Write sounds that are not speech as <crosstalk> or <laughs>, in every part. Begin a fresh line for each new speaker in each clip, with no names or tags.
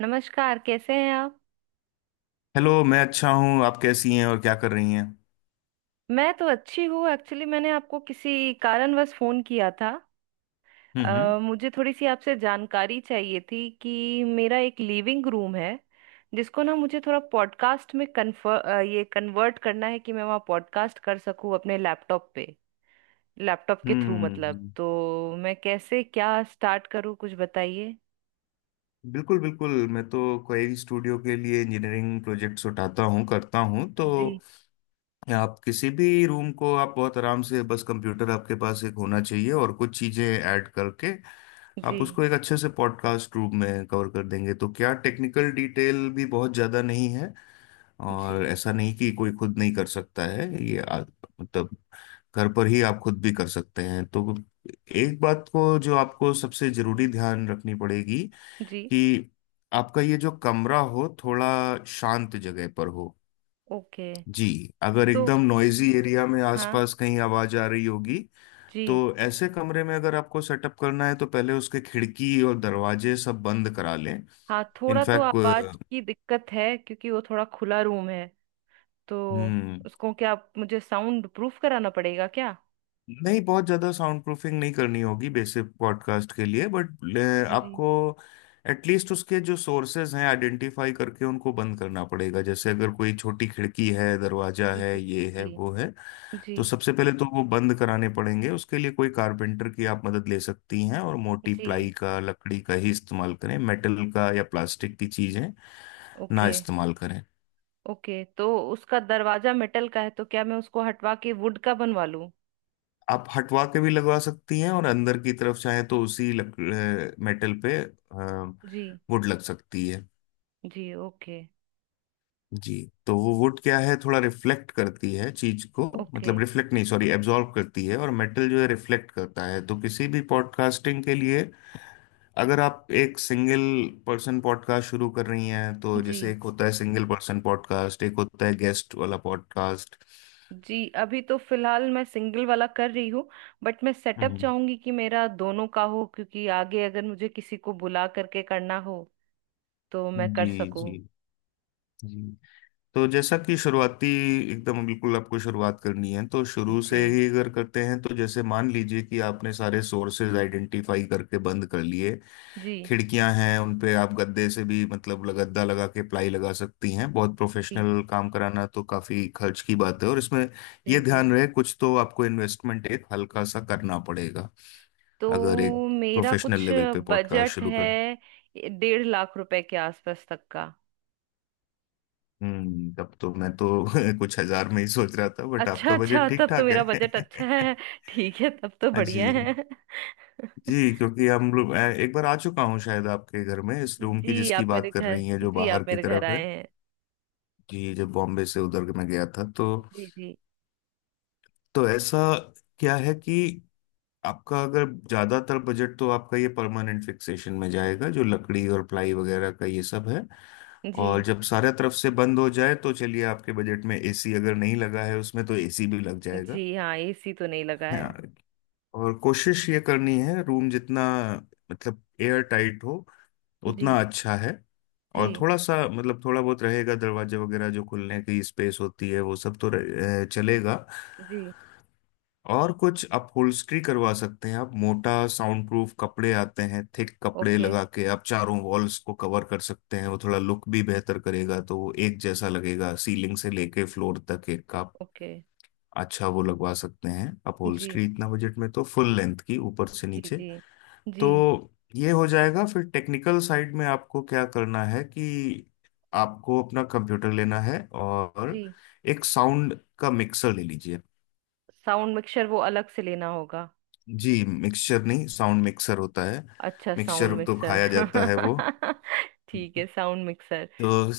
नमस्कार। कैसे हैं आप?
हेलो। मैं अच्छा हूँ, आप कैसी हैं और क्या कर रही हैं?
मैं तो अच्छी हूँ। एक्चुअली मैंने आपको किसी कारणवश फोन किया था।
हम्म हम्म।
मुझे थोड़ी सी आपसे जानकारी चाहिए थी कि मेरा एक लिविंग रूम है, जिसको ना मुझे थोड़ा पॉडकास्ट में कन्फर ये कन्वर्ट करना है कि मैं वहाँ पॉडकास्ट कर सकूँ अपने लैपटॉप पे, लैपटॉप के थ्रू मतलब।
हम्म
तो मैं कैसे क्या स्टार्ट करूँ, कुछ बताइए।
बिल्कुल बिल्कुल, मैं तो कोई स्टूडियो के लिए इंजीनियरिंग प्रोजेक्ट्स उठाता हूँ करता हूँ। तो
जी।
आप किसी भी रूम को आप बहुत आराम से, बस कंप्यूटर आपके पास एक होना चाहिए और कुछ चीज़ें ऐड करके आप
जी।
उसको एक अच्छे से पॉडकास्ट रूप में कवर कर देंगे। तो क्या टेक्निकल डिटेल भी बहुत ज़्यादा नहीं है, और
जी।
ऐसा नहीं कि कोई खुद नहीं कर सकता है ये। मतलब घर पर ही आप खुद भी कर सकते हैं। तो एक बात को जो आपको सबसे जरूरी ध्यान रखनी पड़ेगी
जी।
कि आपका ये जो कमरा हो थोड़ा शांत जगह पर हो।
ओके।
जी। अगर
तो
एकदम नॉइजी एरिया में
हाँ,
आसपास कहीं आवाज आ रही होगी
जी।
तो ऐसे कमरे में अगर आपको सेटअप करना है तो पहले उसके खिड़की और दरवाजे सब बंद करा लें।
हाँ, थोड़ा तो
इनफैक्ट।
आवाज की दिक्कत है क्योंकि वो थोड़ा खुला रूम है। तो
हम्म,
उसको क्या मुझे साउंड प्रूफ कराना पड़ेगा क्या?
नहीं बहुत ज़्यादा साउंड प्रूफिंग नहीं करनी होगी बेसिक पॉडकास्ट के लिए, बट
जी।
आपको एटलीस्ट उसके जो सोर्सेज हैं आइडेंटिफाई करके उनको बंद करना पड़ेगा। जैसे अगर कोई छोटी खिड़की है, दरवाजा
जी।
है, ये है
जी।
वो है,
जी।
तो सबसे पहले तो वो बंद कराने पड़ेंगे। उसके लिए कोई कारपेंटर की आप मदद ले सकती हैं, और मोटी
जी।
प्लाई का लकड़ी का ही इस्तेमाल करें, मेटल का या प्लास्टिक की चीज़ें ना
ओके।
इस्तेमाल करें।
ओके। तो उसका दरवाजा मेटल का है, तो क्या मैं उसको हटवा के वुड का बनवा लूं?
आप हटवा के भी लगवा सकती हैं, और अंदर की तरफ चाहे तो उसी मेटल पे
जी।
वुड लग सकती है।
जी। ओके।
जी। तो वो वुड क्या है थोड़ा रिफ्लेक्ट करती है चीज को,
ओके।
मतलब रिफ्लेक्ट नहीं सॉरी एब्जॉर्ब करती है, और मेटल जो है रिफ्लेक्ट करता है। तो किसी भी पॉडकास्टिंग के लिए, अगर आप एक सिंगल पर्सन पॉडकास्ट शुरू कर रही हैं तो
जी।
जैसे एक होता है सिंगल पर्सन पॉडकास्ट, एक होता है गेस्ट वाला पॉडकास्ट।
जी, अभी तो फिलहाल मैं सिंगल वाला कर रही हूँ, बट मैं सेटअप
हम्म।
चाहूंगी कि मेरा दोनों का हो, क्योंकि आगे अगर मुझे किसी को बुला करके करना हो तो मैं
जी
कर सकूं।
जी जी। तो जैसा कि शुरुआती एकदम बिल्कुल आपको शुरुआत करनी है तो शुरू से
जी।
ही अगर करते हैं तो जैसे मान लीजिए कि आपने सारे सोर्सेज आइडेंटिफाई करके बंद कर लिए।
जी।
खिड़कियां हैं उन पे आप गद्दे से भी मतलब गद्दा लगा के प्लाई लगा सकती हैं। बहुत
जी।
प्रोफेशनल काम कराना तो काफी खर्च की बात है, और इसमें ये
जी। जी।
ध्यान रहे कुछ तो आपको इन्वेस्टमेंट एक हल्का सा करना पड़ेगा अगर एक
तो मेरा
प्रोफेशनल
कुछ
लेवल पे पॉडकास्ट
बजट
शुरू कर।
है 1.5 लाख रुपए के आसपास तक का।
तब तो मैं तो <laughs> कुछ हजार में ही सोच रहा था, बट
अच्छा,
आपका
अच्छा,
बजट ठीक
तब तो
ठाक
मेरा
है।
बजट अच्छा है।
<laughs>
<laughs> ठीक है, तब तो
हाँ
बढ़िया
जी।
है। <laughs>
जी, क्योंकि हम लोग एक बार आ चुका हूँ शायद आपके घर में, इस रूम की
जी। आप
जिसकी
मेरे
बात कर
घर
रही है जो
जी, आप
बाहर की
मेरे घर
तरफ है।
आए हैं।
जी जब बॉम्बे से उधर मैं गया था तो।
जी। जी।
तो ऐसा क्या है कि आपका अगर ज्यादातर बजट तो आपका ये परमानेंट फिक्सेशन में जाएगा, जो लकड़ी और प्लाई वगैरह का ये सब है। और
जी।
जब सारे तरफ से बंद हो जाए तो चलिए, आपके बजट में एसी अगर नहीं लगा है उसमें तो एसी भी लग जाएगा।
जी, हाँ, एसी तो नहीं लगा
हाँ।
है।
और कोशिश ये करनी है रूम जितना मतलब एयर टाइट हो
जी।
उतना अच्छा है। और
जी।
थोड़ा सा मतलब थोड़ा बहुत रहेगा दरवाजे वगैरह जो खुलने की स्पेस होती है वो सब तो चलेगा।
जी।
और कुछ अपहोल्स्ट्री करवा सकते हैं आप, मोटा साउंड प्रूफ कपड़े आते हैं, थिक कपड़े
ओके।
लगा के आप चारों वॉल्स को कवर कर सकते हैं। वो थोड़ा लुक भी बेहतर करेगा, तो वो एक जैसा लगेगा सीलिंग से लेके फ्लोर तक एक। आप
ओके।
अच्छा वो लगवा सकते हैं
जी।
अपहोल्स्ट्री, इतना बजट में तो फुल लेंथ की ऊपर से
जी।
नीचे
जी।
तो
जी।
ये हो जाएगा। फिर टेक्निकल साइड में आपको क्या करना है कि आपको अपना कंप्यूटर लेना है और
जी।
एक साउंड का मिक्सर ले लीजिए।
साउंड मिक्सर वो अलग से लेना होगा?
जी मिक्सचर नहीं, साउंड मिक्सर होता है।
अच्छा, साउंड
मिक्सचर तो
मिक्सर।
खाया जाता है वो।
<laughs> ठीक है, साउंड मिक्सर।
तो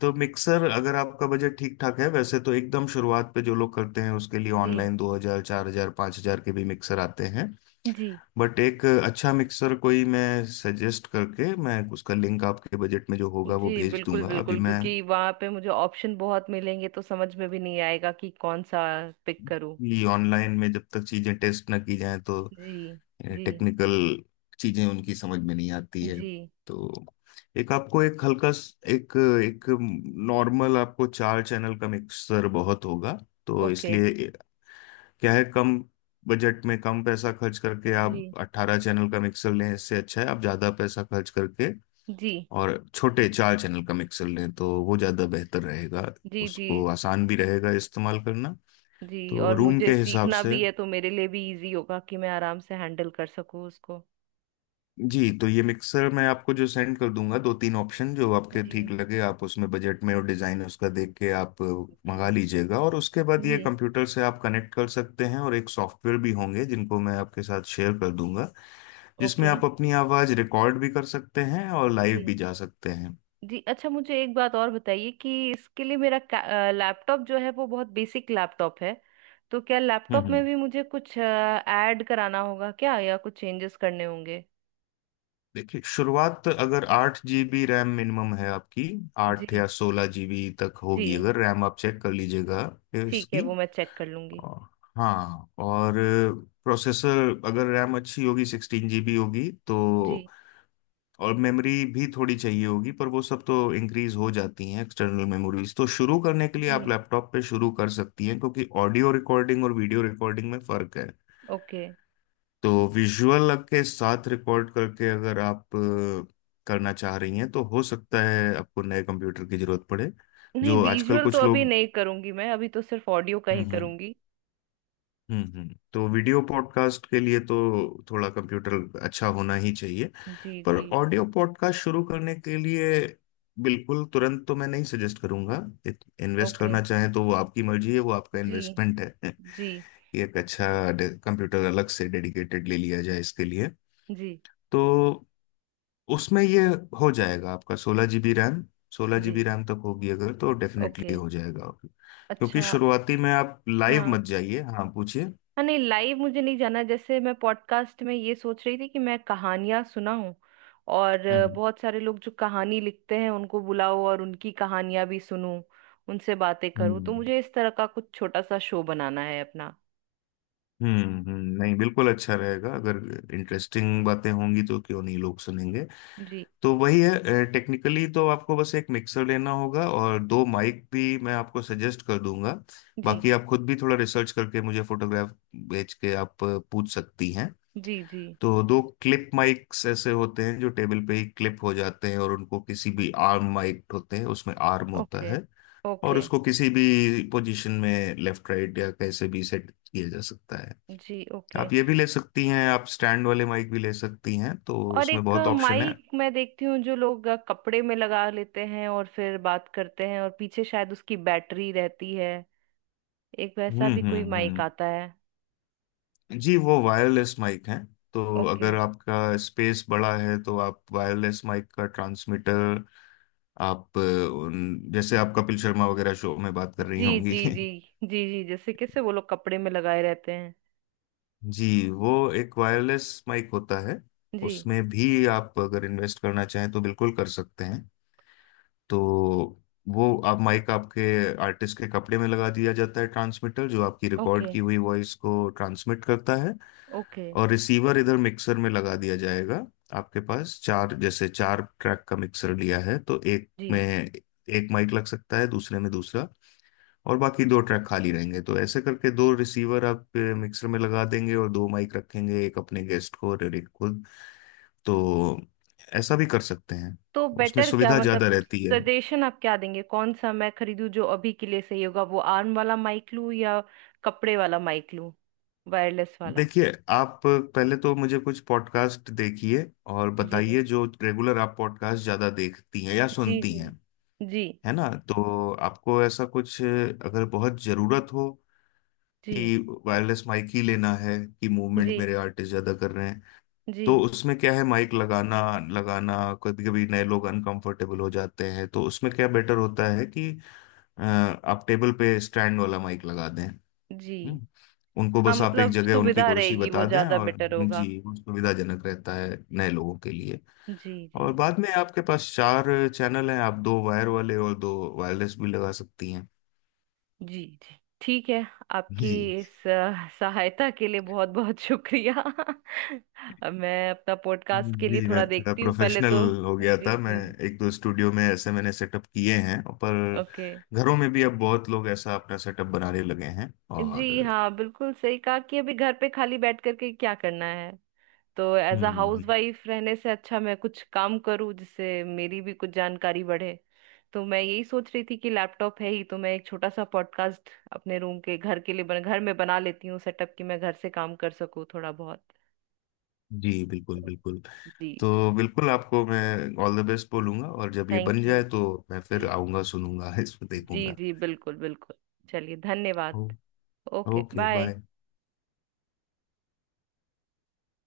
तो मिक्सर अगर आपका बजट ठीक ठाक है, वैसे तो एकदम शुरुआत पे जो लोग करते हैं उसके लिए
जी।
ऑनलाइन 2,000 4,000 5,000 के भी मिक्सर आते हैं,
जी।
बट एक अच्छा मिक्सर कोई मैं सजेस्ट करके, मैं उसका लिंक आपके बजट में जो होगा वो
जी,
भेज
बिल्कुल
दूंगा अभी
बिल्कुल,
मैं।
क्योंकि वहां पे मुझे ऑप्शन बहुत मिलेंगे तो समझ में भी नहीं आएगा कि कौन सा पिक करूं।
ये ऑनलाइन में जब तक चीज़ें टेस्ट ना की जाएं तो
जी। जी।
टेक्निकल चीज़ें उनकी समझ में नहीं आती है।
जी।
तो एक आपको एक हल्का स- एक एक नॉर्मल आपको चार चैनल का मिक्सर बहुत होगा। तो
ओके।
इसलिए क्या है कम बजट में कम पैसा खर्च करके आप
जी।
18 चैनल का मिक्सर लें इससे अच्छा है आप ज़्यादा पैसा खर्च करके
जी।
और छोटे चार चैनल का मिक्सर लें तो वो ज़्यादा बेहतर रहेगा।
जी। जी।
उसको आसान भी रहेगा इस्तेमाल करना,
जी।
तो
और
रूम
मुझे
के हिसाब
सीखना
से।
भी है तो मेरे लिए भी इजी होगा कि मैं आराम से हैंडल कर सकूं उसको।
जी तो ये मिक्सर मैं आपको जो सेंड कर दूंगा दो तीन ऑप्शन जो आपके
जी।
ठीक लगे आप उसमें बजट में और डिज़ाइन उसका देख के आप मंगा
जी।
लीजिएगा, और उसके बाद ये
जी।
कंप्यूटर से आप कनेक्ट कर सकते हैं, और एक सॉफ्टवेयर भी होंगे जिनको मैं आपके साथ शेयर कर दूंगा जिसमें
ओके।
आप अपनी आवाज़ रिकॉर्ड भी कर सकते हैं और लाइव
जी।
भी जा सकते हैं।
जी। अच्छा, मुझे एक बात और बताइए कि इसके लिए मेरा लैपटॉप जो है वो बहुत बेसिक लैपटॉप है। तो क्या लैपटॉप में
हम्म।
भी मुझे कुछ ऐड कराना होगा क्या, या कुछ चेंजेस करने होंगे?
देखिए शुरुआत अगर 8 जीबी रैम मिनिमम है आपकी, आठ
जी।
या 16 जीबी तक
जी।
होगी अगर रैम, आप चेक कर लीजिएगा
ठीक है,
इसकी।
वो मैं चेक कर लूंगी।
और हाँ, और प्रोसेसर अगर रैम अच्छी होगी 16 जीबी होगी
जी।
तो और मेमोरी भी थोड़ी चाहिए होगी, पर वो सब तो इंक्रीज हो जाती हैं एक्सटर्नल मेमोरीज। तो शुरू करने के लिए आप
जी।
लैपटॉप पे शुरू कर सकती हैं क्योंकि ऑडियो रिकॉर्डिंग और वीडियो रिकॉर्डिंग में फर्क है।
ओके।
तो विजुअल के साथ रिकॉर्ड करके अगर आप करना चाह रही हैं तो हो सकता है आपको नए कंप्यूटर की जरूरत पड़े
नहीं,
जो आजकल
विजुअल तो
कुछ
अभी
लोग।
नहीं करूंगी, मैं अभी तो सिर्फ ऑडियो का
हम्म
ही
हम्म
करूंगी।
तो वीडियो पॉडकास्ट के लिए तो थोड़ा कंप्यूटर अच्छा होना ही चाहिए,
जी।
पर
जी।
ऑडियो पॉडकास्ट शुरू करने के लिए बिल्कुल तुरंत तो मैं नहीं सजेस्ट करूंगा। Invest
okay.
करना चाहें तो वो आपकी मर्जी है, वो आपका
जी।
इन्वेस्टमेंट है <laughs>
जी।
कि एक अच्छा कंप्यूटर अलग से डेडिकेटेड ले लिया जाए इसके लिए।
जी।
तो उसमें ये हो जाएगा, आपका 16 जीबी रैम, 16 जीबी
जी।
रैम तक होगी अगर तो
ओके।
डेफिनेटली हो जाएगा। क्योंकि
अच्छा।
शुरुआती में आप लाइव
हाँ।
मत जाइए। हाँ पूछिए।
हाँ, नहीं, लाइव मुझे नहीं जाना। जैसे मैं पॉडकास्ट में ये सोच रही थी कि मैं कहानियां सुनाऊं, और
हम्म
बहुत सारे लोग जो कहानी लिखते हैं उनको बुलाओ और उनकी कहानियां भी सुनूं, उनसे बातें करूं। तो
हम्म
मुझे इस तरह का कुछ छोटा सा शो बनाना है अपना।
हम्म हम्म। नहीं बिल्कुल अच्छा रहेगा, अगर इंटरेस्टिंग बातें होंगी तो क्यों नहीं लोग सुनेंगे।
जी।
तो वही है, टेक्निकली तो आपको बस एक मिक्सर लेना होगा और दो माइक भी मैं आपको सजेस्ट कर दूंगा।
जी।
बाकी आप खुद भी थोड़ा रिसर्च करके मुझे फोटोग्राफ भेज के आप पूछ सकती हैं।
जी। जी।
तो दो क्लिप माइक्स ऐसे होते हैं जो टेबल पे ही क्लिप हो जाते हैं, और उनको किसी भी आर्म माइक होते हैं उसमें आर्म होता
ओके।
है, और
ओके।
उसको किसी भी पोजीशन में लेफ्ट राइट या कैसे भी सेट किया जा सकता है।
जी। ओके।
आप ये भी ले सकती हैं, आप स्टैंड वाले माइक भी ले सकती हैं, तो
और
उसमें
एक
बहुत ऑप्शन है।
माइक मैं देखती हूँ जो लोग कपड़े में लगा लेते हैं और फिर बात करते हैं, और पीछे शायद उसकी बैटरी रहती है। एक वैसा भी कोई माइक
हम्म।
आता है?
जी वो वायरलेस माइक है। तो
ओके।
अगर आपका स्पेस बड़ा है तो आप वायरलेस माइक का ट्रांसमीटर आप जैसे आप कपिल शर्मा वगैरह शो में बात कर रही
जी।
होंगी।
जी। जी।
<laughs>
जी। जी, जैसे कैसे वो लोग कपड़े में लगाए रहते हैं।
जी वो एक वायरलेस माइक होता है।
जी।
उसमें भी आप अगर इन्वेस्ट करना चाहें तो बिल्कुल कर सकते हैं। तो वो आप माइक आपके आर्टिस्ट के कपड़े में लगा दिया जाता है, ट्रांसमीटर जो आपकी रिकॉर्ड
ओके।
की हुई वॉइस को ट्रांसमिट करता है,
ओके।
और रिसीवर इधर मिक्सर में लगा दिया जाएगा। आपके पास चार, जैसे चार ट्रैक का मिक्सर लिया है तो एक में
जी।
एक माइक लग सकता है, दूसरे में दूसरा, और बाकी दो ट्रैक खाली रहेंगे, तो ऐसे करके दो रिसीवर आप मिक्सर में लगा देंगे और दो माइक रखेंगे, एक अपने गेस्ट को और एक खुद। तो ऐसा भी कर सकते हैं।
तो
उसमें
बेटर क्या,
सुविधा
मतलब
ज़्यादा रहती है।
सजेशन आप क्या देंगे, कौन सा मैं खरीदूं जो अभी के लिए सही होगा? वो आर्म वाला माइक लूं या कपड़े वाला माइक लूं, वायरलेस वाला?
देखिए आप पहले तो मुझे कुछ पॉडकास्ट देखिए और
जी।
बताइए जो रेगुलर आप पॉडकास्ट ज़्यादा देखती हैं या
जी।
सुनती
जी।
हैं,
जी।
है ना? तो आपको ऐसा कुछ अगर बहुत ज़रूरत हो
जी।
कि वायरलेस माइक ही लेना है, कि
जी।
मूवमेंट मेरे आर्टिस्ट ज़्यादा कर रहे हैं,
जी।
तो उसमें क्या है माइक लगाना लगाना। कभी कभी नए लोग अनकंफर्टेबल हो जाते हैं तो उसमें क्या बेटर होता है कि आप टेबल पे स्टैंड वाला माइक लगा दें।
जी,
हम्म। उनको
हाँ,
बस आप एक
मतलब
जगह उनकी
सुविधा
कुर्सी
रहेगी, वो
बता दें,
ज्यादा
और
बेटर होगा।
जी, वो सुविधाजनक रहता है नए लोगों के लिए।
जी। जी।
और बाद में आपके पास चार चैनल हैं, आप दो वायर वाले और दो वायरलेस भी लगा सकती हैं।
जी। जी। ठीक है। आपकी
जी
इस सहायता के लिए बहुत बहुत शुक्रिया। <laughs> अब मैं अपना पॉडकास्ट के लिए
जी। मैं
थोड़ा
थोड़ा
देखती हूँ पहले
प्रोफेशनल
तो।
हो गया
जी।
था मैं,
जी।
एक दो स्टूडियो में ऐसे मैंने सेटअप किए हैं, पर
ओके।
घरों में भी अब बहुत लोग ऐसा अपना सेटअप बनाने लगे हैं
जी,
और।
हाँ, बिल्कुल सही कहा कि अभी घर पे खाली बैठ करके क्या करना है। तो as a house
hmm.
Wife रहने से अच्छा मैं कुछ काम करूँ जिससे मेरी भी कुछ जानकारी बढ़े। तो मैं यही सोच रही थी कि लैपटॉप है ही, तो मैं एक छोटा सा पॉडकास्ट अपने रूम के घर के लिए घर में बना लेती हूँ सेटअप, कि मैं घर से काम कर सकूँ थोड़ा बहुत।
जी बिल्कुल
तो
बिल्कुल।
जी,
तो बिल्कुल आपको मैं ऑल द बेस्ट बोलूंगा, और जब ये बन
थैंक यू।
जाए तो मैं
जी।
फिर आऊंगा सुनूंगा <laughs> इसमें
जी।
देखूंगा।
जी, बिल्कुल बिल्कुल। चलिए, धन्यवाद।
ओ,
ओके,
ओके
बाय।
बाय।